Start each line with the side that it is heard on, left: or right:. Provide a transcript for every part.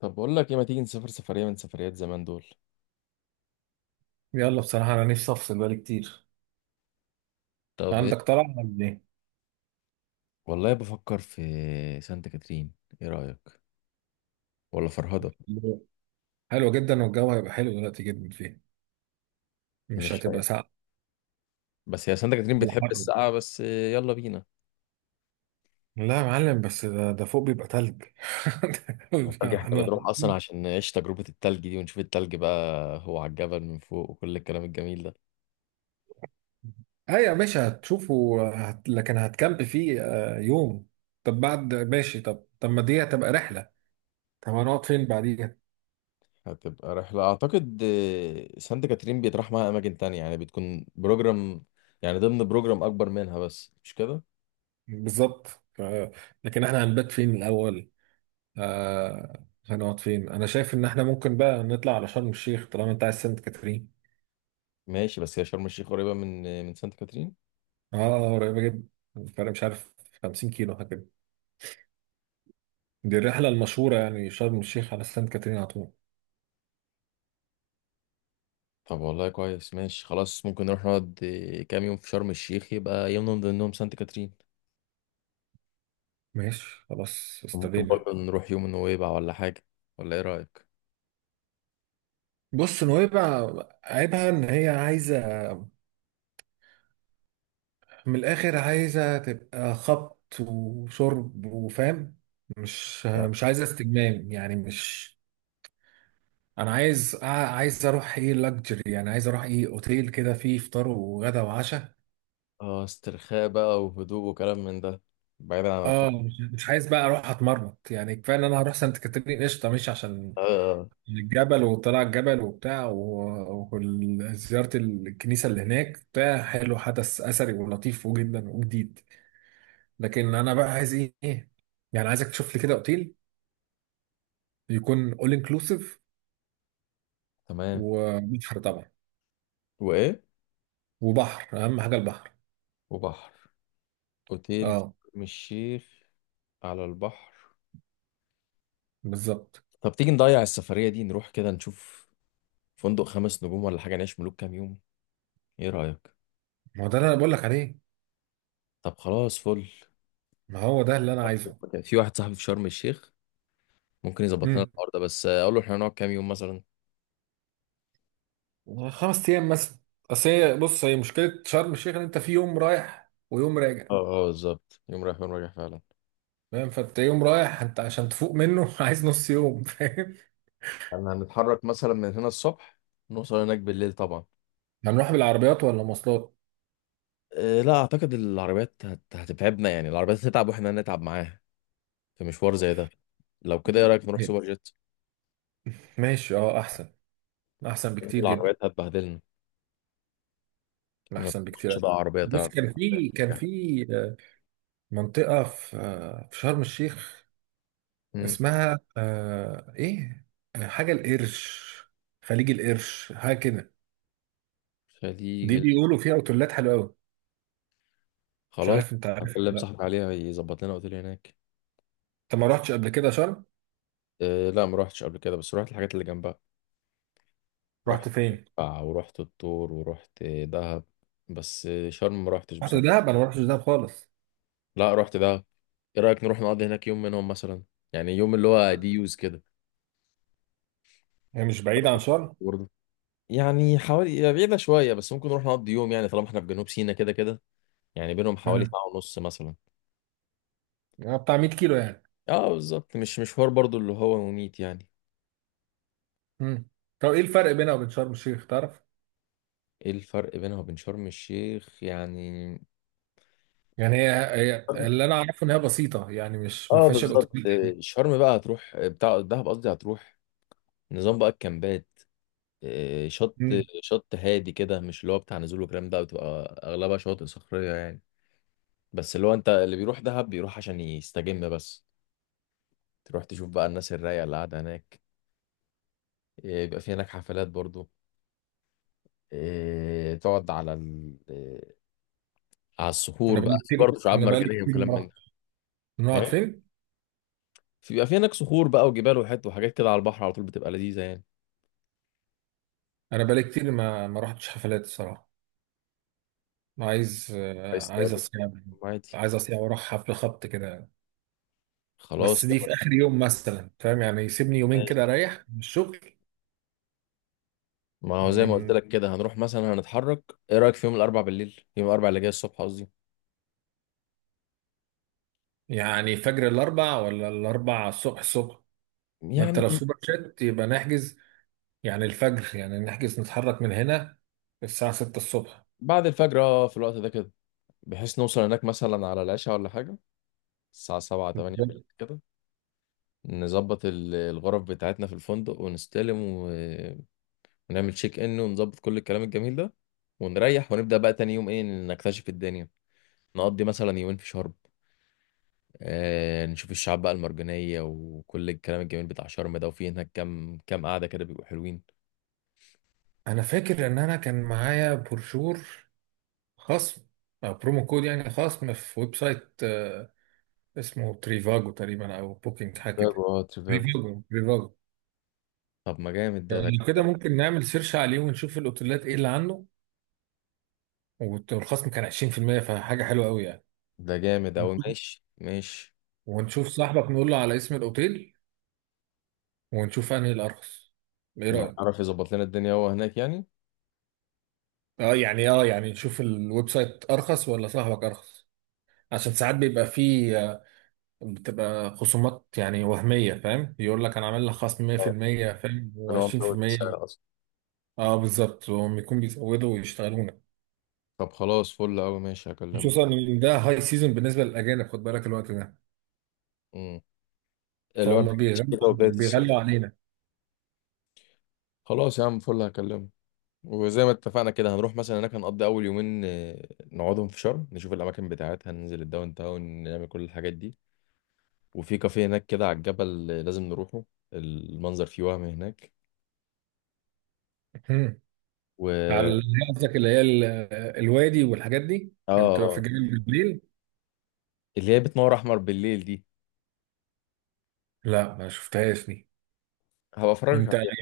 left: طب بقول لك ايه؟ ما تيجي نسافر سفرية من سفريات زمان دول؟
right: يلا، بصراحة أنا نفسي أفصل بقالي كتير.
left: طب ايه؟
right: عندك طلعة ولا إيه؟
left: والله بفكر في سانت كاترين. ايه رأيك؟ ولا فرهدة؟
right: حلو جدا، والجو هيبقى حلو دلوقتي جدا فيه. مش
left: مش
right: هتبقى
left: فاهم.
right: ساقعة
left: بس هي سانت كاترين
right: ولا
left: بتحب
right: حر.
left: السقعة، بس يلا بينا.
right: لا يا معلم، بس ده فوق بيبقى تلج.
left: التلج، احنا بنروح
right: احنا
left: اصلا عشان نعيش تجربة التلج دي ونشوف التلج بقى، هو على الجبل من فوق وكل الكلام الجميل ده.
right: أيوة ماشي هتشوفه لكن هتكامب فيه يوم. طب بعد ماشي، طب ما دي هتبقى رحلة. طب هنقعد فين بعديها؟
left: هتبقى رحلة اعتقد. سانت كاترين بيتراح معاها اماكن تانية، يعني بتكون بروجرام، يعني ضمن بروجرام اكبر منها، بس مش كده.
right: بالظبط. ف... لكن احنا هنبات فين الأول؟ هنقعد فين؟ انا شايف ان احنا ممكن بقى نطلع على شرم الشيخ طالما انت عايز سانت كاترين.
left: ماشي. بس هي شرم الشيخ قريبة من من سانت كاترين.
right: اه، قريبه جدا. الفرق مش عارف، 50 كيلو حاجه كده. دي الرحله المشهوره، يعني شرم الشيخ على سانت كاترين على طول.
left: طب والله كويس، ماشي، خلاص ممكن نروح نقعد كام يوم في شرم الشيخ، يبقى يوم من ضمنهم سانت كاترين.
right: ماشي، خلاص
left: وممكن
right: استبينا.
left: برضه نروح يوم نويبع ولا حاجة. ولا ايه رأيك؟
right: بص نويبع، عيبها ان هي عايزه، من الاخر عايزه تبقى خبط وشرب وفاهم. مش عايزه استجمام، يعني مش. انا عايز اروح ايه لاكجري، يعني عايز اروح ايه اوتيل كده فيه فطار وغدا وعشاء.
left: اه، استرخاء بقى وهدوء وكلام من ده، بعيدا عن الخط.
right: اه، مش عايز بقى اروح اتمرمط. يعني كفايه ان انا هروح سانت كاترين قشطه، ماشي، عشان
left: آه. آه،
right: الجبل وطلع الجبل وبتاع وزياره الكنيسه اللي هناك بتاع، حلو، حدث اثري ولطيف جدا وجديد. لكن انا بقى عايز ايه؟ يعني عايزك تشوف لي كده اوتيل يكون اول انكلوسيف.
left: تمام.
right: وبحر طبعا.
left: وايه؟
right: وبحر اهم حاجه البحر.
left: وبحر. اوتيل في
right: اه
left: شرم الشيخ. على البحر.
right: بالظبط.
left: طب تيجي نضيع السفرية دي، نروح كده نشوف فندق 5 نجوم ولا حاجة، نعيش ملوك كام يوم. ايه رأيك؟
right: ما هو ده اللي انا بقول لك عليه.
left: طب خلاص، فل.
right: ما هو ده اللي انا عايزه.
left: كان في واحد صاحبي في شرم الشيخ، ممكن يظبط لنا الحوار ده، بس اقول له احنا هنقعد كام يوم مثلا.
right: خمس ايام مثلا. اصل هي، بص هي مشكله شرم الشيخ، ان انت في يوم رايح ويوم راجع،
left: اه اه، بالظبط، يوم رايح يوم راجع فعلا.
right: فاهم. فانت يوم رايح انت عشان تفوق منه عايز نص يوم، فاهم.
left: احنا هنتحرك مثلا من هنا الصبح، نوصل هناك بالليل طبعا.
right: هنروح بالعربيات ولا مواصلات؟
left: أه لا، اعتقد العربيات هتتعبنا، يعني العربيات هتتعب واحنا هنتعب معاها في مشوار زي ده. لو كده، ايه رايك نروح سوبر جيت؟
right: ماشي، اه احسن، احسن
left: لان
right: بكتير جدا،
left: العربيات هتبهدلنا، ما
right: احسن بكتير
left: تضمنش
right: أوي.
left: بقى عربيه
right: بص،
left: تقعد.
right: كان في كان في آه، منطقه في آه، في شرم الشيخ،
left: مم.
right: اسمها ايه، حاجه القرش، خليج القرش حاجه كده.
left: خليج
right: دي
left: ال-
right: بيقولوا فيها اوتيلات حلوه قوي. مش
left: خلاص،
right: عارف، انت عارف
left: هكلم
right: ولا لا.
left: صاحبي عليها يظبط لنا اوتيل هناك.
right: انت ما رحتش قبل كده شرم؟
left: أه لا، ما روحتش قبل كده، بس روحت الحاجات اللي جنبها.
right: رحت
left: رحت
right: فين؟
left: قلعة، ورحت الطور، ورحت دهب، بس شرم ما رحتش
right: رحت
left: بصراحة.
right: دهب؟ انا ما رحتش دهب خالص.
left: لا رحت دهب. ايه رأيك نروح نقضي هناك يوم منهم مثلا، يعني يوم اللي هو دي يوز كده؟
right: هي مش بعيدة عن شرم؟
left: برضه، يعني حوالي هي بعيدة شوية، بس ممكن نروح نقضي يوم، يعني طالما احنا في جنوب سيناء كده كده. يعني بينهم حوالي
right: تمام،
left: ساعة ونص مثلا.
right: يعني بتاع 100 كيلو يعني.
left: اه بالظبط، مش مشوار برضه اللي هو مميت يعني.
right: امم. طب ايه الفرق بينها وبين شرم الشيخ تعرف؟
left: ايه الفرق بينها وبين شرم الشيخ يعني؟
right: يعني هي اللي انا اعرفه ان هي بسيطة، يعني مش ما
left: اه
right: فيهاش
left: بالظبط.
right: الاوتيل.
left: شرم بقى هتروح بتاع دهب قصدي، هتروح نظام بقى الكامبات. آه، شط
right: امم.
left: شط هادي كده، مش اللي هو بتاع نزول وكلام ده، بتبقى اغلبها شواطئ صخريه يعني. بس اللي هو انت اللي بيروح دهب بيروح عشان يستجم بس، تروح تشوف بقى الناس الرايقه اللي قاعده هناك. بيبقى في هناك حفلات برضو. تقعد على ال... آه، على الصخور، بقى في برضه شعاب
right: انا بقالي
left: مرجانيه
right: كتير
left: وكلام
right: ما
left: من ده.
right: رحتش. نقعد
left: إيه؟
right: فين؟
left: بيبقى في هناك صخور بقى وجبال وحت وحاجات كده على البحر على طول، بتبقى لذيذه يعني.
right: انا بقالي كتير ما رحتش حفلات الصراحة. عايز
left: عايز تقعد.
right: اصيع،
left: عادي.
right: عايز اصيع واروح حفل خبط كده. بس
left: خلاص
right: دي
left: يلا.
right: في اخر يوم مثلا، فاهم؟ يعني يسيبني يومين كده
left: ماشي.
right: اريح من الشغل.
left: ما هو زي ما قلت
right: ومن،
left: لك كده، هنروح مثلا، هنتحرك. ايه رايك في يوم الاربع بالليل، يوم الاربع اللي جاي الصبح قصدي،
right: يعني فجر الاربع ولا الاربع الصبح؟ الصبح. ما انت لو
left: يعني
right: سوبر جيت يبقى نحجز. يعني الفجر، يعني نحجز نتحرك من هنا الساعة 6 الصبح.
left: بعد الفجر، اه، في الوقت ده كده، بحيث نوصل هناك مثلا على العشاء ولا حاجة، الساعة سبعة تمانية بالليل كده. نظبط الغرف بتاعتنا في الفندق، ونستلم، ونعمل تشيك ان، ونظبط كل الكلام الجميل ده، ونريح، ونبدأ بقى تاني يوم ايه نكتشف الدنيا. نقضي مثلا يومين في شرم، نشوف الشعاب بقى المرجانية وكل الكلام الجميل بتاع شرم ده، وفي هناك كام كام قعدة كده بيبقوا حلوين.
right: انا فاكر ان انا كان معايا بروشور، خصم او برومو كود، يعني خصم في ويب سايت اسمه تريفاجو تقريبا او بوكينج حاجه
left: تريفاجو،
right: كده.
left: اه تريفاجو.
right: تريفاجو، تريفاجو.
left: طب ما جامد
right: يعني لو كده ممكن نعمل سيرش عليه ونشوف الاوتيلات ايه اللي عنده. والخصم كان 20%، فحاجه حلوه قوي يعني.
left: ده جامد أوي،
right: ونشوف
left: ماشي ماشي.
right: ونشوف صاحبك نقول له على اسم الاوتيل، ونشوف انهي الارخص. ايه
left: لو
right: رايك؟
left: عرف يظبط لنا الدنيا هو هناك يعني.
right: اه يعني نشوف الويب سايت ارخص ولا صاحبك ارخص. عشان ساعات بيبقى فيه بتبقى خصومات يعني وهميه، فاهم، يقول لك انا عامل لك خصم
left: اه،
right: 100%، فاهم،
left: كان هو مزود
right: و20%.
left: السعر اصلا.
right: اه بالظبط، وهم يكون بيزودوا ويشتغلونا.
left: طب خلاص فل قوي، ماشي، هكلمه.
right: خصوصا ان ده هاي سيزون بالنسبه للاجانب، خد بالك الوقت ده.
left: امم. اللي هو
right: فهم بيغلوا
left: كده وبداية الصيف.
right: بيغلوا علينا.
left: خلاص يا عم، فل، هكلمه. وزي ما اتفقنا كده، هنروح مثلا هناك، هنقضي اول يومين نقعدهم في شرم، نشوف الاماكن بتاعتها، ننزل الداون تاون، نعمل كل الحاجات دي. وفي كافيه هناك كده على الجبل لازم نروحه، المنظر فيه وهم هناك.
right: هم.
left: و اه
right: على، قصدك اللي هي الوادي والحاجات دي اللي بتبقى في
left: آه،
right: الجبل بالليل؟
left: اللي هي بتنور احمر بالليل دي،
right: لا ما شفتهاش دي.
left: هبقى افرجك
right: انت،
left: عليها،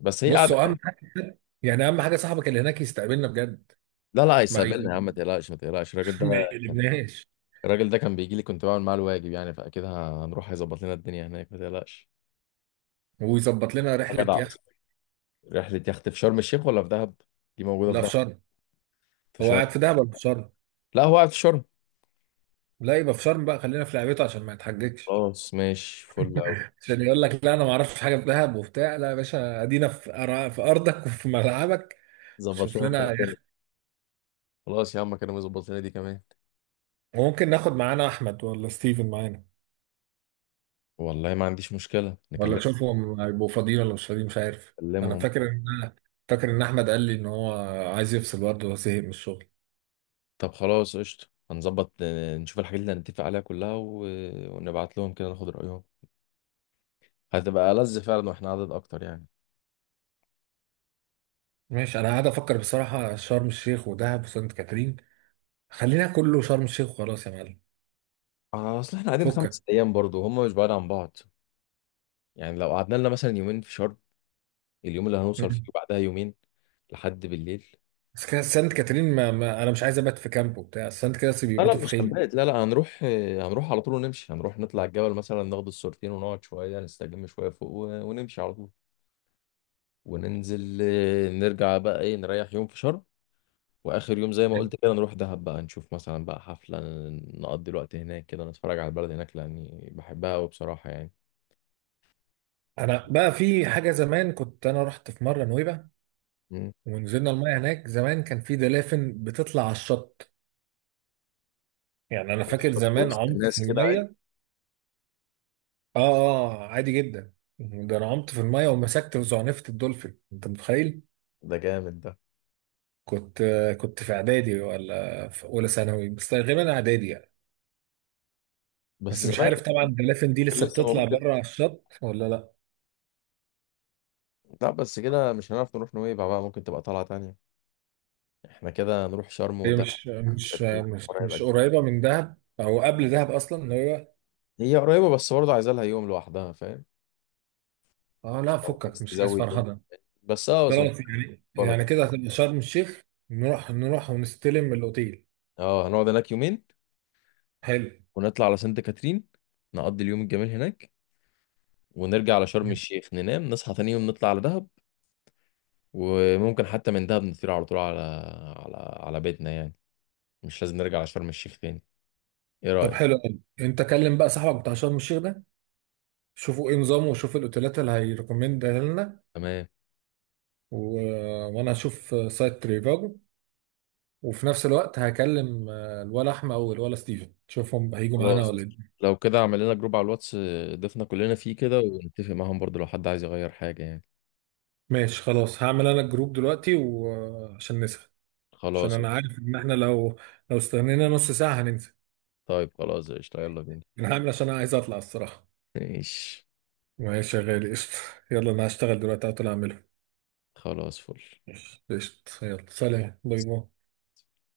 left: بس هي قاعده.
right: بصوا اهم حاجه، يعني اهم حاجه صاحبك اللي هناك يستقبلنا بجد.
left: لا لا،
right: ما
left: هيستقبلنا يا
right: ي-
left: عم، ما تقلقش، ما تقلقش الراجل ده.
right: ما يقلبناش.
left: الراجل ده كان بيجي لي، كنت بعمل معاه الواجب، يعني فاكيد هنروح، هيظبط لنا الدنيا هناك، ما تقلقش.
right: ويظبط لنا
left: يا
right: رحله
left: جدع،
right: يخت.
left: رحلة يخت في شرم الشيخ ولا في دهب؟ دي موجودة في
right: لا، في
left: دهب.
right: شرم.
left: في
right: هو
left: شرم.
right: قاعد في دهب ولا في شرم؟
left: لا هو قاعد في شرم.
right: لا، يبقى في شرم بقى، خلينا في لعبته عشان ما يتحججش.
left: خلاص ماشي، فل أوي.
right: عشان يقول لك لا انا ما اعرفش حاجه في دهب وبتاع، لا يا باشا، ادينا في في ارضك وفي ملعبك.
left: ظبط
right: شوف
left: لنا انت
right: لنا
left: الدنيا.
right: يخت.
left: خلاص يا عم، كانوا يظبط لنا دي كمان.
right: وممكن ناخد معانا احمد ولا ستيفن معانا؟
left: والله ما عنديش مشكلة، نكلم،
right: ولا شوفهم هيبقوا فاضيين ولا مش فاضيين، مش عارف. انا
left: نكلمهم.
right: فاكر ان انا فاكر ان احمد قال لي ان هو عايز يفصل برضه وزهق من الشغل.
left: طب خلاص قشطة، هنظبط نشوف الحاجات اللي هنتفق عليها كلها، ونبعت لهم كده، ناخد رأيهم. هتبقى ألذ فعلا واحنا عدد أكتر يعني.
right: ماشي، انا قاعد افكر بصراحه شرم الشيخ ودهب وسانت كاترين. خلينا كله شرم الشيخ وخلاص يا معلم.
left: أصل احنا قاعدين
right: فكك.
left: 5 أيام، برضو هم مش بعاد عن بعض. يعني لو قعدنا لنا مثلا يومين في شرم، اليوم اللي هنوصل فيه
right: مم.
left: وبعدها يومين. لحد بالليل.
right: بس كده سانت كاترين، ما انا مش عايز ابات في كامب وبتاع، سانت كاترين
left: لا لا،
right: بيباتوا في
left: مش
right: خيمه.
left: هنبات، لا لا، هنروح على طول ونمشي، هنروح نطلع الجبل مثلا، ناخد الصورتين، ونقعد شوية نستجم شوية فوق، و- ونمشي على طول. وننزل، نرجع بقى ايه، نريح يوم في شرم. واخر يوم زي ما قلت كده، نروح دهب بقى نشوف مثلا بقى حفلة، نقضي الوقت هناك كده، نتفرج على البلد هناك لاني بحبها قوي بصراحة يعني.
right: انا بقى في حاجه زمان، كنت انا رحت في مره نويبع،
left: مم.
right: ونزلنا المايه هناك، زمان كان في دلافن بتطلع على الشط. يعني انا فاكر زمان
left: وسط
right: عمت
left: الناس
right: في
left: كده عادي.
right: المايه. اه، اه، عادي جدا. ده انا عمت في المايه ومسكت وزعنفت الدولفين، انت متخيل؟
left: ده جامد ده.
right: كنت كنت في اعدادي ولا في اولى ثانوي، بس غالبا اعدادي يعني.
left: بس
right: بس مش
left: زمان
right: عارف طبعا الدلافين دي
left: كان
right: لسه
left: لسه
right: بتطلع
left: موجود.
right: بره على الشط ولا لا.
left: لا بس كده مش هنعرف نروح نويبع بقى، ممكن تبقى طلعة تانية. احنا كده نروح شرم
right: هي
left: وده.
right: مش مش مش
left: قريبة
right: مش
left: كده.
right: قريبه من دهب او قبل دهب اصلا اللي هو.
left: هي قريبة، بس برضه عايزة لها يوم لوحدها فاهم.
right: اه لا،
left: لو
right: فكك،
left: عايز
right: مش عايز
left: تزود يوم،
right: فرهده.
left: بس نروح.
right: خلاص، يعني
left: القرى.
right: كده هتبقى شرم الشيخ. نروح ونستلم الاوتيل.
left: اه هنقعد هناك يومين،
right: حلو.
left: ونطلع على سانت كاترين، نقضي اليوم الجميل هناك، ونرجع على شرم الشيخ، ننام، نصحى تاني يوم نطلع على دهب. وممكن حتى من دهب نطير على طول على على بيتنا يعني، مش لازم نرجع على شرم الشيخ تاني. ايه
right: طب
left: رأيك؟
right: حلو قوي، انت كلم بقى صاحبك بتاع شرم الشيخ ده، شوفوا ايه نظامه وشوف الاوتيلات اللي هيريكومند لنا.
left: تمام.
right: و... وانا هشوف سايت تريفاجو. وفي نفس الوقت هكلم الولا احمد او الولا ستيفن، شوفهم هيجوا معانا
left: خلاص
right: ولا ايه.
left: لو كده، اعمل لنا جروب على الواتس، ضفنا كلنا فيه كده، ونتفق معاهم برضو لو حد عايز يغير حاجة يعني.
right: ماشي خلاص، هعمل انا الجروب دلوقتي وعشان نسهل، عشان
left: خلاص.
right: انا عارف ان احنا لو استنينا نص ساعة هننسى.
left: طيب خلاص قشطة، يلا بينا.
right: انا هعمل عشان انا عايز اطلع الصراحة.
left: ماشي
right: ماشي يا غالي، قشطة. يلا، انا هشتغل دلوقتي هطلع اعمله.
left: خلاص، فل.
right: قشطة، يلا، سلام باي باي.